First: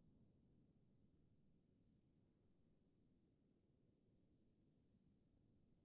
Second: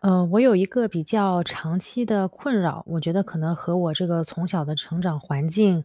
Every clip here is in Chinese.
呃，我有一个比较长期的困扰。我觉得可能和我这个从小的成长环境，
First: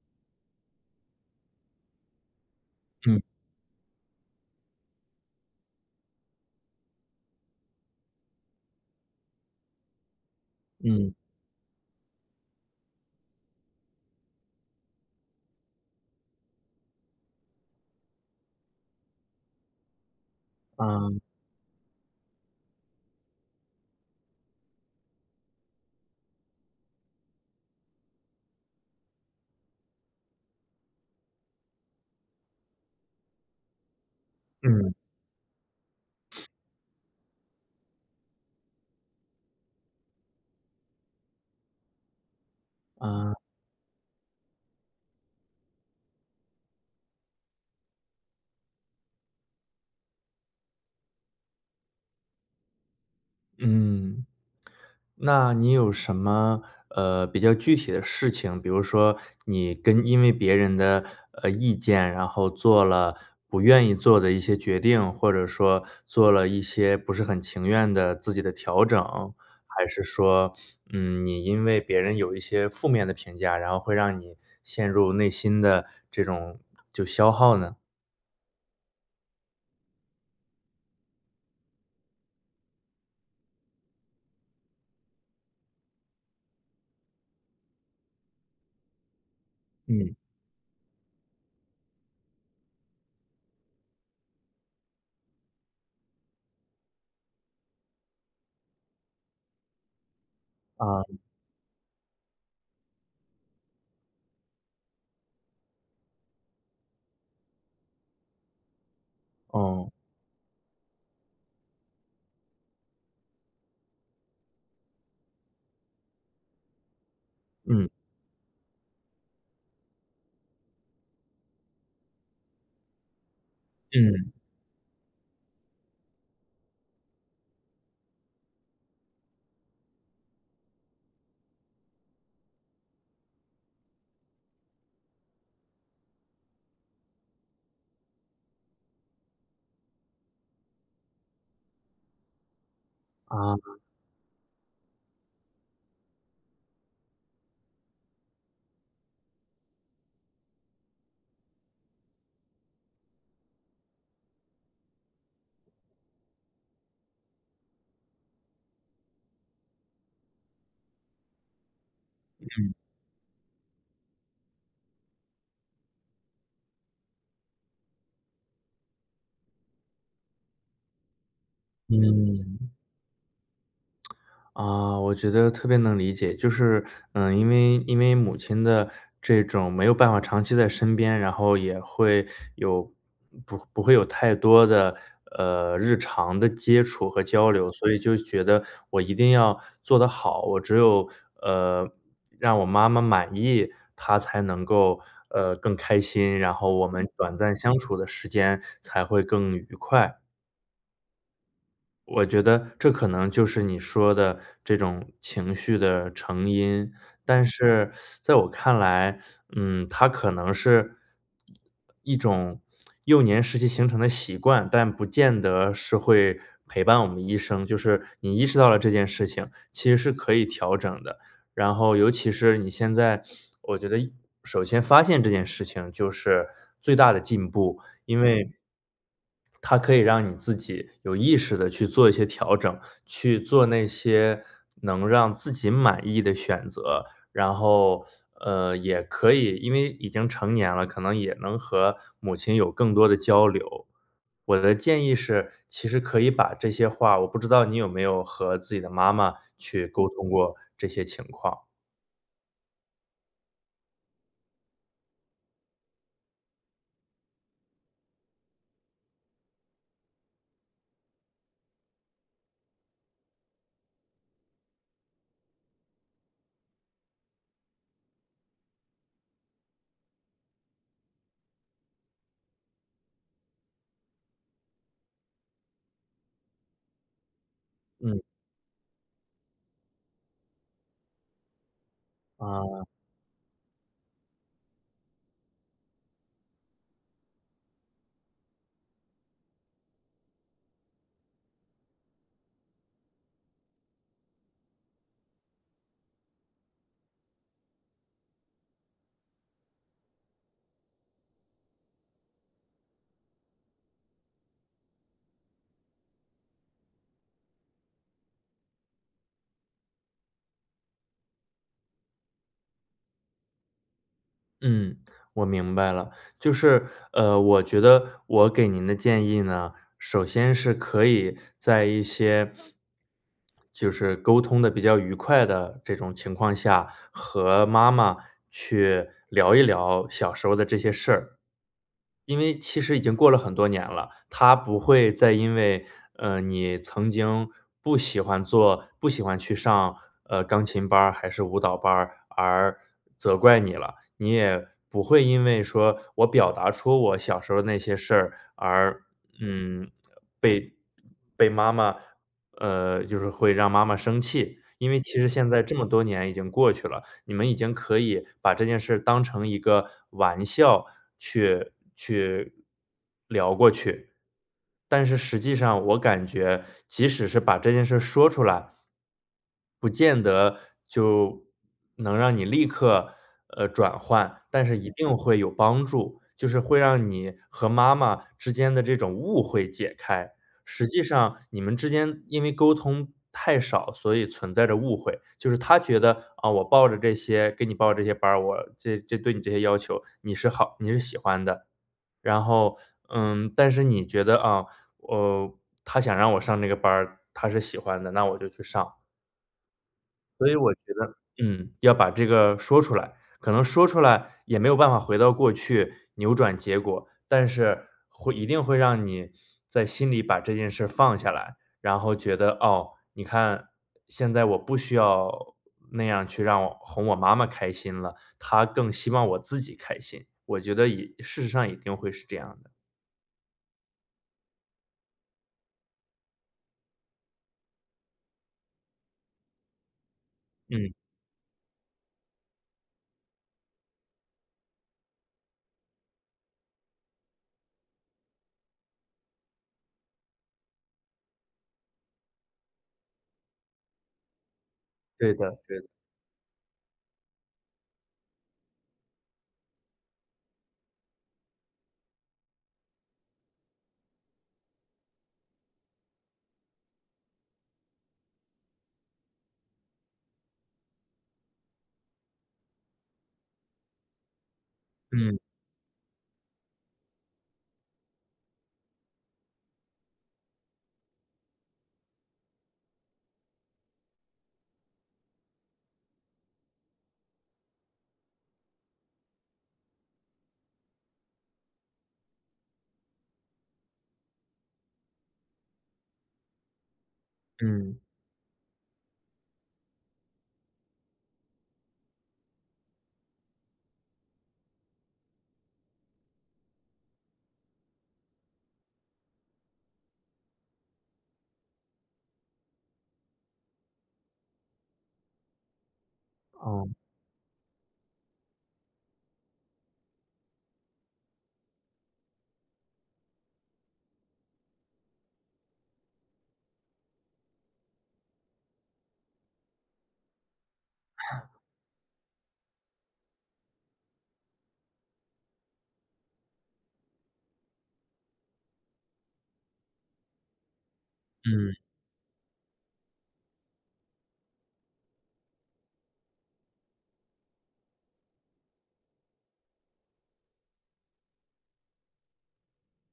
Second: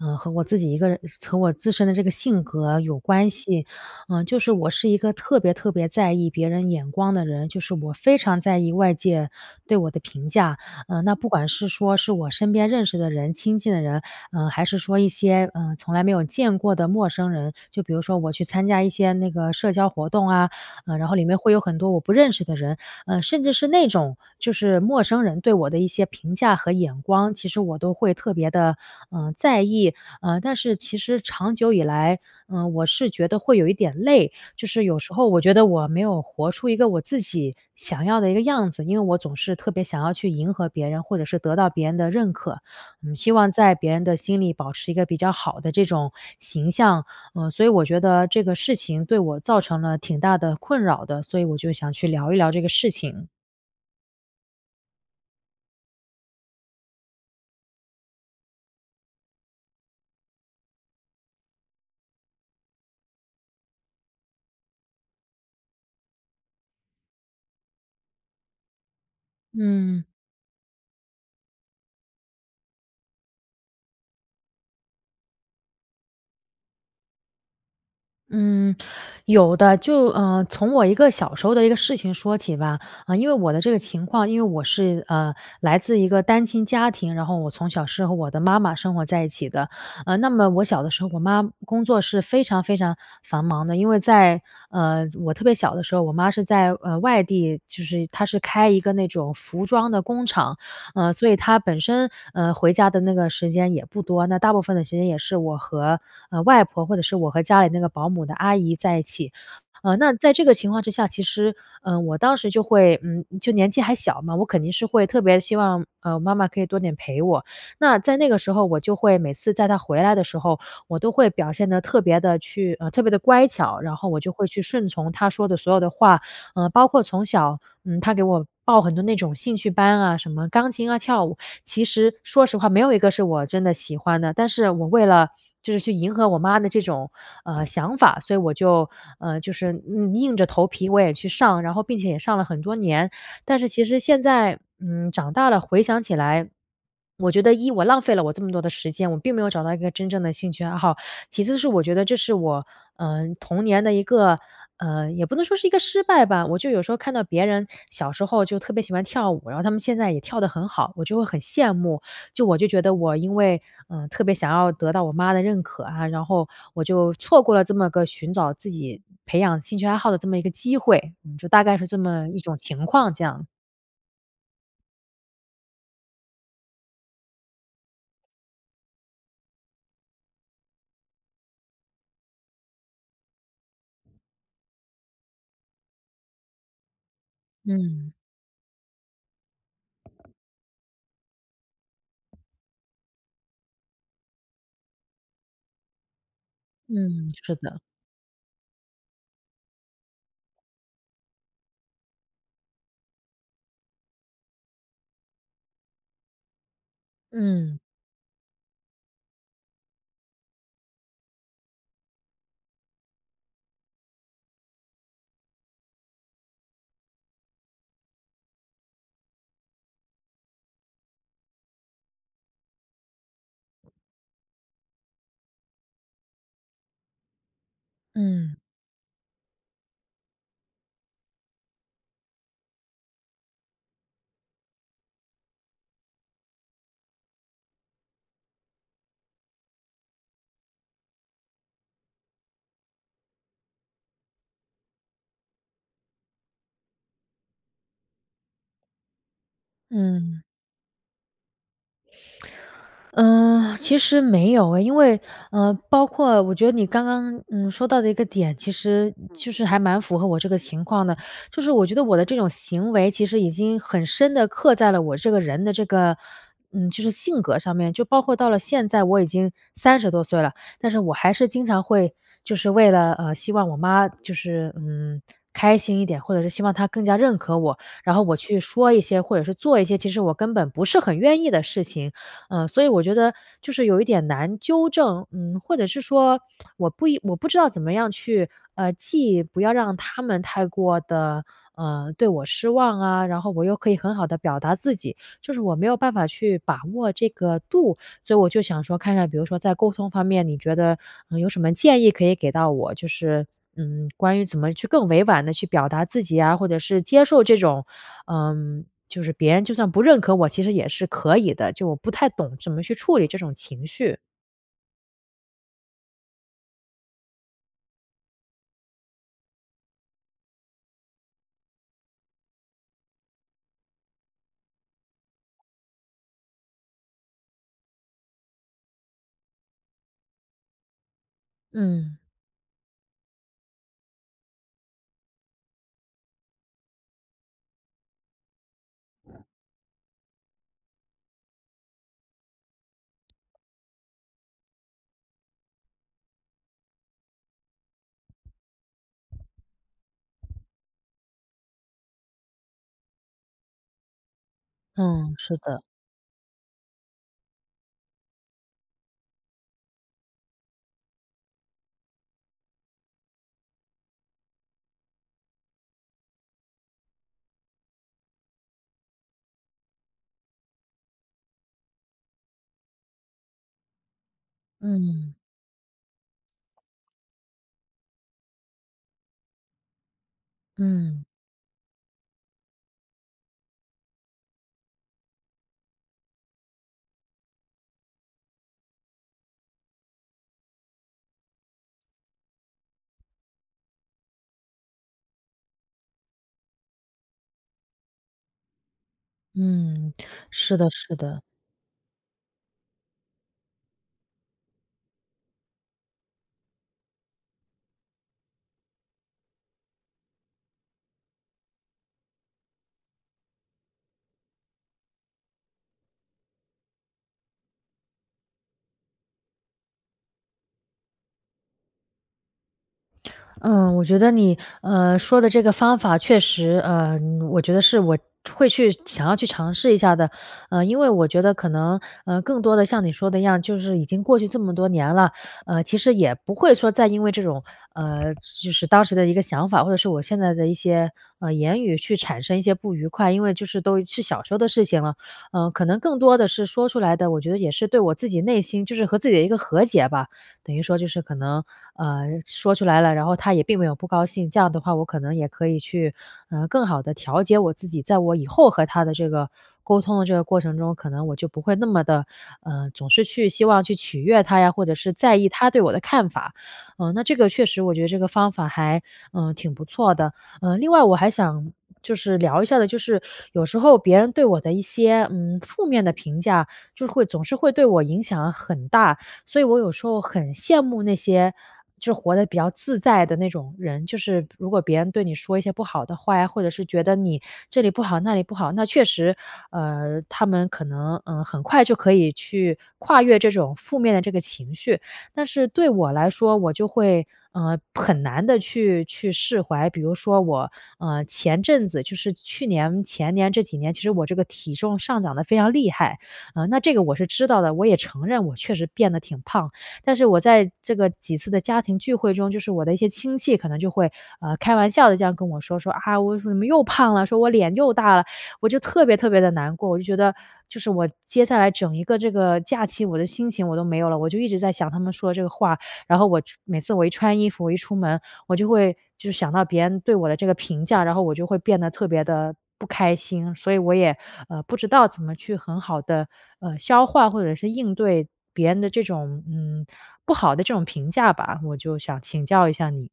呃，和我自己一个人和我自身的这个性格有嗯。关系。呃，就是我是一个特别特别在意别人眼光的人，就是我非常在意外界对我的评价。呃，嗯。那不管是说是我身边认识的人、亲近的人，呃，还是说一些，呃，从来没有见过的陌生人就比如说我去参加一些那个社交活动，啊。然啊。后里面会有很多我不认识的人，呃，甚至是那种就是陌生人对我的一些评价和眼光，其实我都会特别地，呃，在意。呃，但是其实长久以来，呃，我是觉得会有一点累。就是嗯。有时候我觉得我没有活出一个我自己想要的一个样子，因为我总是特别想要去迎合别人，或者是得到别人的认可，嗯，希啊。望在别人的心里保持一个比较好的这种形象。呃，所以我觉得这个事情，对我造成了挺大的困扰的，所以我就想去聊一聊这个事情。嗯。那你有什么，呃，比较具体的事情，比如说你跟因为别人的，呃，意见，然后做了不愿意做的一些决定，或者说做了一些不是很情愿的自己的调整，还是嗯。说，嗯，你因为别人有一些负面的评价，然后会让你陷入内心的这种就消耗呢？嗯，有的，就，呃，从我一个小时候的一个事情说起吧。呃，因为我的这个情况，因为我是，呃，来自一个单亲家庭，然后我从小是和我的妈妈生活在一起的。嗯。呃，那么我小的时候我妈工作是非常非常繁忙的，因为在，呃，我特别小的时候，我妈是在，呃，外地就是她是开一个那种服装的工厂。啊。呃，所以她本身，嗯，回家的那个时间也不多，那大部分的时间也是我和，嗯，外婆，或者是我和家里那个保姆的阿姨在一起。哦。嗯，那在这个情况之下，其实，嗯，我当时就会嗯，就年纪还小嘛，我肯定是会特别希望，嗯，妈妈可以多点陪我。嗯。那在那个时候我就会每次在她回来的时候，我都会表现得特别地去呃，特别地乖巧，然后我就嗯。会去顺从她说的所有的话。嗯，包括从小，嗯，她给我报很多那种兴趣班啊，什么钢琴啊、跳舞。其实说实话没有一个是我真的喜欢的，但是我为了就是去迎合我妈的这种，呃，想法，所以我就，呃，就是硬硬着头皮我也去上，然后并且也上了很多年。但是啊。其实现在，嗯，长大了回想起来，我觉得一，我浪费了我这么多的时间，我并没有找到一个真正的兴趣爱好。其次是我觉得这是我，嗯，童年的一个，嗯也不能说是一个失败吧，我就有时候看到别人小时候就特别喜欢跳舞，然后他们现在也跳得很好，我就会很羡慕。就我就嗯。觉得我因为，嗯，特别想要得到我妈的认可啊，然后我就错过了这么个寻找自己培养兴趣爱好的这么一个机会，就大概是这么一种嗯。情况，这样。啊，我觉得特别能理解，就是，呃，因为因为母亲的这种没有办法长期在身边，然后也会有不不会有太多的，呃，日常的接触和交流，所以嗯。就觉得我一定要做得好。我只有，呃，让我妈妈满意，她才能够，呃，更开心，然后我们嗯，短暂是相的。处的时间才会更愉快。我觉得这可能就是你说的这种情绪的成因，但嗯。是 在我看来，嗯，它可能是，一种幼年时期形成的习惯，但不见得是会陪伴我们一生，就是你意识到了这件事情，其实是可以调整的，然后尤其是你现在我觉得首先发现这件事情就是最大的进步，因为嗯。它可以让你自己有意识地去做一些调整，去做那些能让自己满意的选择。然后，呃，也可以因为已经成年了，可能也能和母亲有更多的交流。我的建议是，其实可以把这些话我不知道你有没有和自己的妈妈去沟通嗯。过这些情况。呃，其实没有哎，因为呃，包括我觉得你刚刚，嗯，说到的那个点，其实就是还蛮符合我这个情况的。就是我觉得我的这种行为其实已经很深地刻在了我这个人的这个，嗯，就是性格上面就包括到了现在我已经30多岁了，但是我还是经常会就是为了，呃，希望我妈就是嗯，开心一点，或者是希望她更加认可我。然嗯。后我去说一些，或者是做一些，其实我根本不是很愿意的事情。呃，啊。所以我觉得就是有一点难纠正嗯，或者是说 我不应我不知道怎么样去，啊既不要让他们太过地，呃，对我失望啊，然后我又可以很好地表达自己，就是我没有办法去把握这个度。所以我就想说看看，比如说在沟通方面，你觉得，呃，有什么建议可以给到我，就是，嗯，关于怎么去更委婉地去表达自己啊，或者是接受这种呃，就是别人就算不认可我其实也是可以的，就我不太懂怎么去处理这种情绪。嗯，我明白了。就是，呃，我觉得我给您的建议呢，首先是可以在一些就是沟通得比较愉快的这种情况下，和妈妈去聊一聊小时候的这些事儿。嗯。因为其实已经过了很多年了，她不会再因为，呃，你曾经不喜欢做不喜欢去上，呃，钢琴班儿还是舞蹈班儿而责怪你了，你也不会因为说我表达出我小时候那些事儿，而，嗯，被被妈妈呃，就是会让妈妈生气。因为其实嗯，现是在这的。么多年已经过去了，你们已经可以把这件事当成一个玩笑去去聊过去。但是实际上我感觉，即使是把这件事儿说出来不见得就能让你立刻，呃，转换，但是一定嗯。会有帮助，就是会让你和妈妈之间的这种误会解开。实际嗯。上你们之间因为沟通太少，所以存在着误会，就是她觉得：“呃，我报着这些给你报这些班儿，我这这对你这些要求，你是好你是喜欢的。”然后，嗯，但是你觉得：“啊，呃，她想让我上这个班儿，她是喜欢的，那我就去上。”嗯，所以我是觉的得，是的。嗯，要把这个说出来。可能说出来，也没有办法回到过去，扭转结果。但是，会一定会让你在心里把这件事儿放下来，然后觉得，哦，你看，现在我不需要那样去让哄我妈妈开心了，她更希望我自己开心。我觉得也事实上也一定会是这样的。嗯，我觉得你，呃，说的这个方法确实呃，我觉得是我会去想要去尝试一下的，呃，嗯。因为我觉得可能，呃，更多的像你说的一样，就是已经过去这么多年了，呃，其实也不会说再因为这种，呃，就是当时的一个想法，或者是我现在的一些，呃，言语去产生一些不愉快，因为就是都是小时候的事情了，对的呃，对可的。能更多的是说出来的，我觉得也是对我自己内心就是和自己的一个和解吧。等于说就是可能，呃，说出来了，然后她也并没有不高兴，这样的话我可能也可以去，啊，更好地调节我自己，在我以后和她的这个沟通的这个过程中，可能我就不会那么的，呃，总是去希望去取悦她呀，或者是在嗯。意她对我的看法。呃，那这个确实我觉得这个方法还，呃，挺不错的。呃，另外我还想就是聊一下的就是，有时候别人对我的一些，嗯，负面的评价，就是会总是会对我影响很大，所以我有时候很羡慕那些就活得比较自在的那种人，就是如果别人对你说一些不好的话呀，或者是觉得你这里嗯。不好那里不好，那确实，呃，他们可能，呃，很快就可以去跨越这种负面的这个情绪。但是对我来说，我就会，呃，很难地去去释怀。比如说我，嗯，前阵子，就是去年、前年这几年，其实我这个体重上涨得非常厉害，嗯，那哦。这个我是知道的，我也承认我确实变得挺胖。但是我在这个几次的家庭聚会中，就是我的一些亲戚可能就会，呃，开玩笑地这样跟我说说，啊我怎么又胖了，说我脸又大了，我就特别特别地难过，我就觉得就是我接 下来整一个这个假期，我的心情我都没有了，我就一直在想他们说的这个话。然后我穿每次我一穿衣服，我一出门，我就会就是想到别人对我的这个评价，然后我就会嗯。变得特别地不开心。所以我也，呃，不知道怎么去很好地，呃，消化或者是应对别人的这种，嗯，不好的这种评价吧，我就想请教一下你。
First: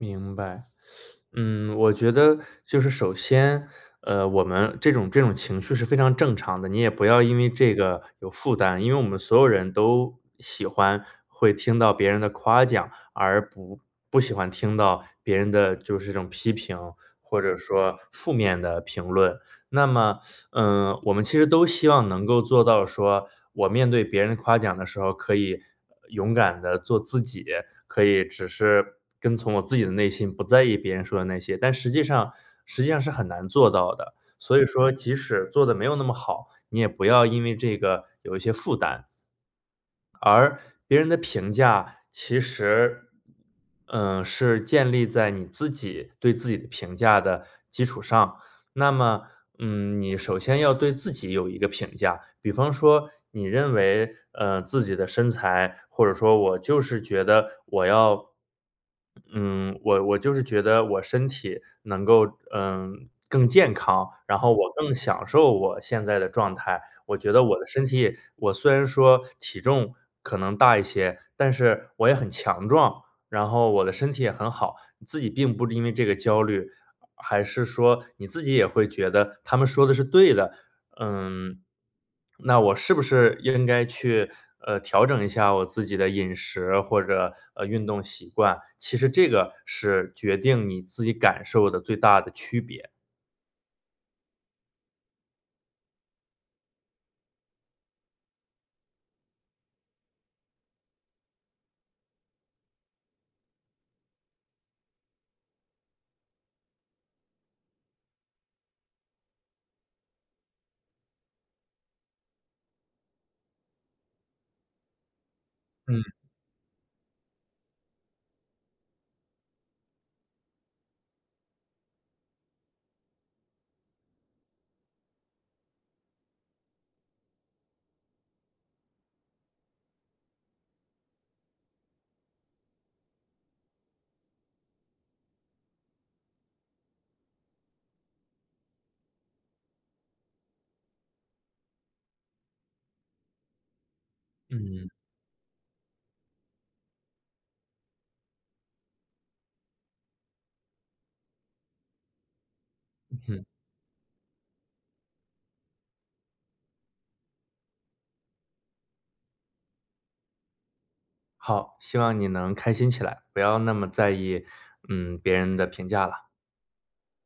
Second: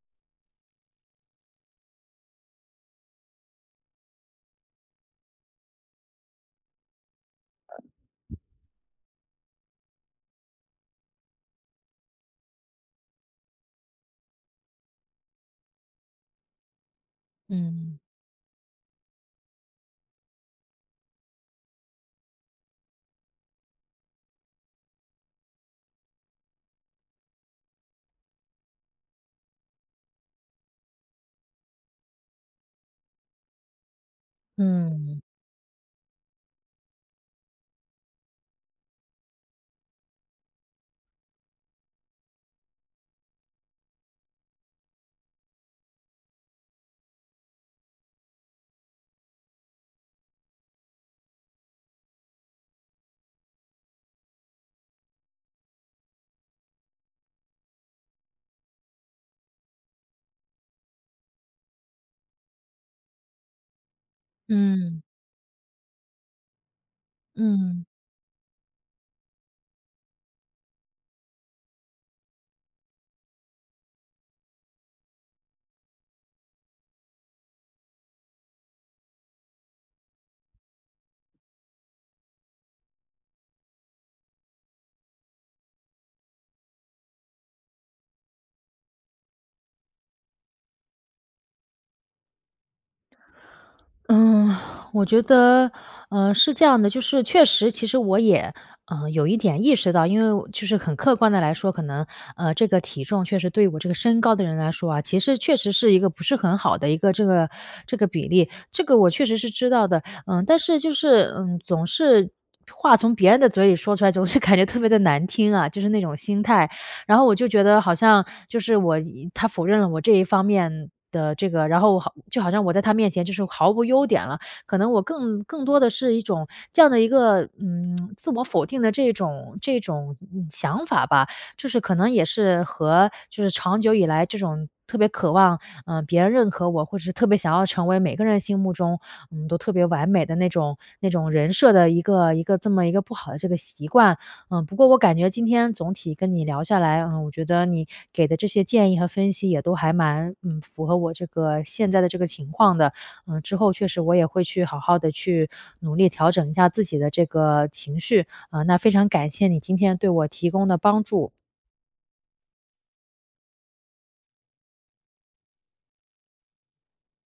明白。嗯，我觉得就是首先，呃，我们这种这种情绪是非常正常的，你也不要因为这个有负担。因为我们所有人都喜欢，会听到别人的夸奖，而不不喜欢听到别人的就是这种批评，或者说嗯。负面的评论。那么，嗯，我们其实都希望能够做到说我面对别人夸奖的时候可以勇敢地做自己，可以只是跟从我自己的内心不在意别人说的那些。但实际上实际上是很难做到的。所以说即嗯。使做得没有那么好，你也不要因为这个有一些负担。而别人的评价其实，呃，是建立在你自己对自己的评价的基础上。那么，嗯，你首先要对自己有一个评价，比方说你认为，呃，自己的身材，或者说我就是觉得我要，嗯，我我就是觉得我身体能够，嗯，更健康，然后我更嗯。享受我现在的状态。我觉得我的身嗯。体也我虽然说体重可能大一些，但是我也很强壮，然后我的身体也很好，自己并不因为这个焦虑，还是说你自己也会觉得他们说的是对的，嗯，那我是不是应该去，呃，调整一下我自己的饮食或者，呃，运动习惯，其实这个是决定你自己感受的最大的区别。嗯，我觉得，呃，是这样的，就是确实其实我也，嗯，有一点意识到，因为我就是很客观地来说，可能，呃，这个体重确实对我这个身高的人来说啊，其实确实是一个不是很好的一个这个这个比例。这个我确实是知道的。嗯，但是就是，嗯，总是话从别人的嘴里说出来，总是感觉特别地难听啊。就是那嗯。种心态，然后我就觉得好像就是我他否认了我这一方面的这个，然后好就好像我在他面前就是毫无优点了。可能我更更多的是一种，这样的一个，嗯，自我否定的这种这种想法吧。就是可能也是和就是长久以来这种特别渴望，呃，别人认可我，或者特别想要成为每个人心目中，嗯，都特别完美的那种那种人设的一个一个这么一个不好的这个习惯。嗯，不嗯。过我感觉今天总体跟你聊下来，嗯，我觉得你给的这些建议和分析也都还蛮，嗯，符合我这个现在的这个情况的。嗯嗯，哼。之后确实我也会去好好地去努力调整一下自己的这个情绪，嗯，那非常感谢你今天对我提供的帮助。好，希望你能开心起来，不要那么在意，嗯，别人的评价啦。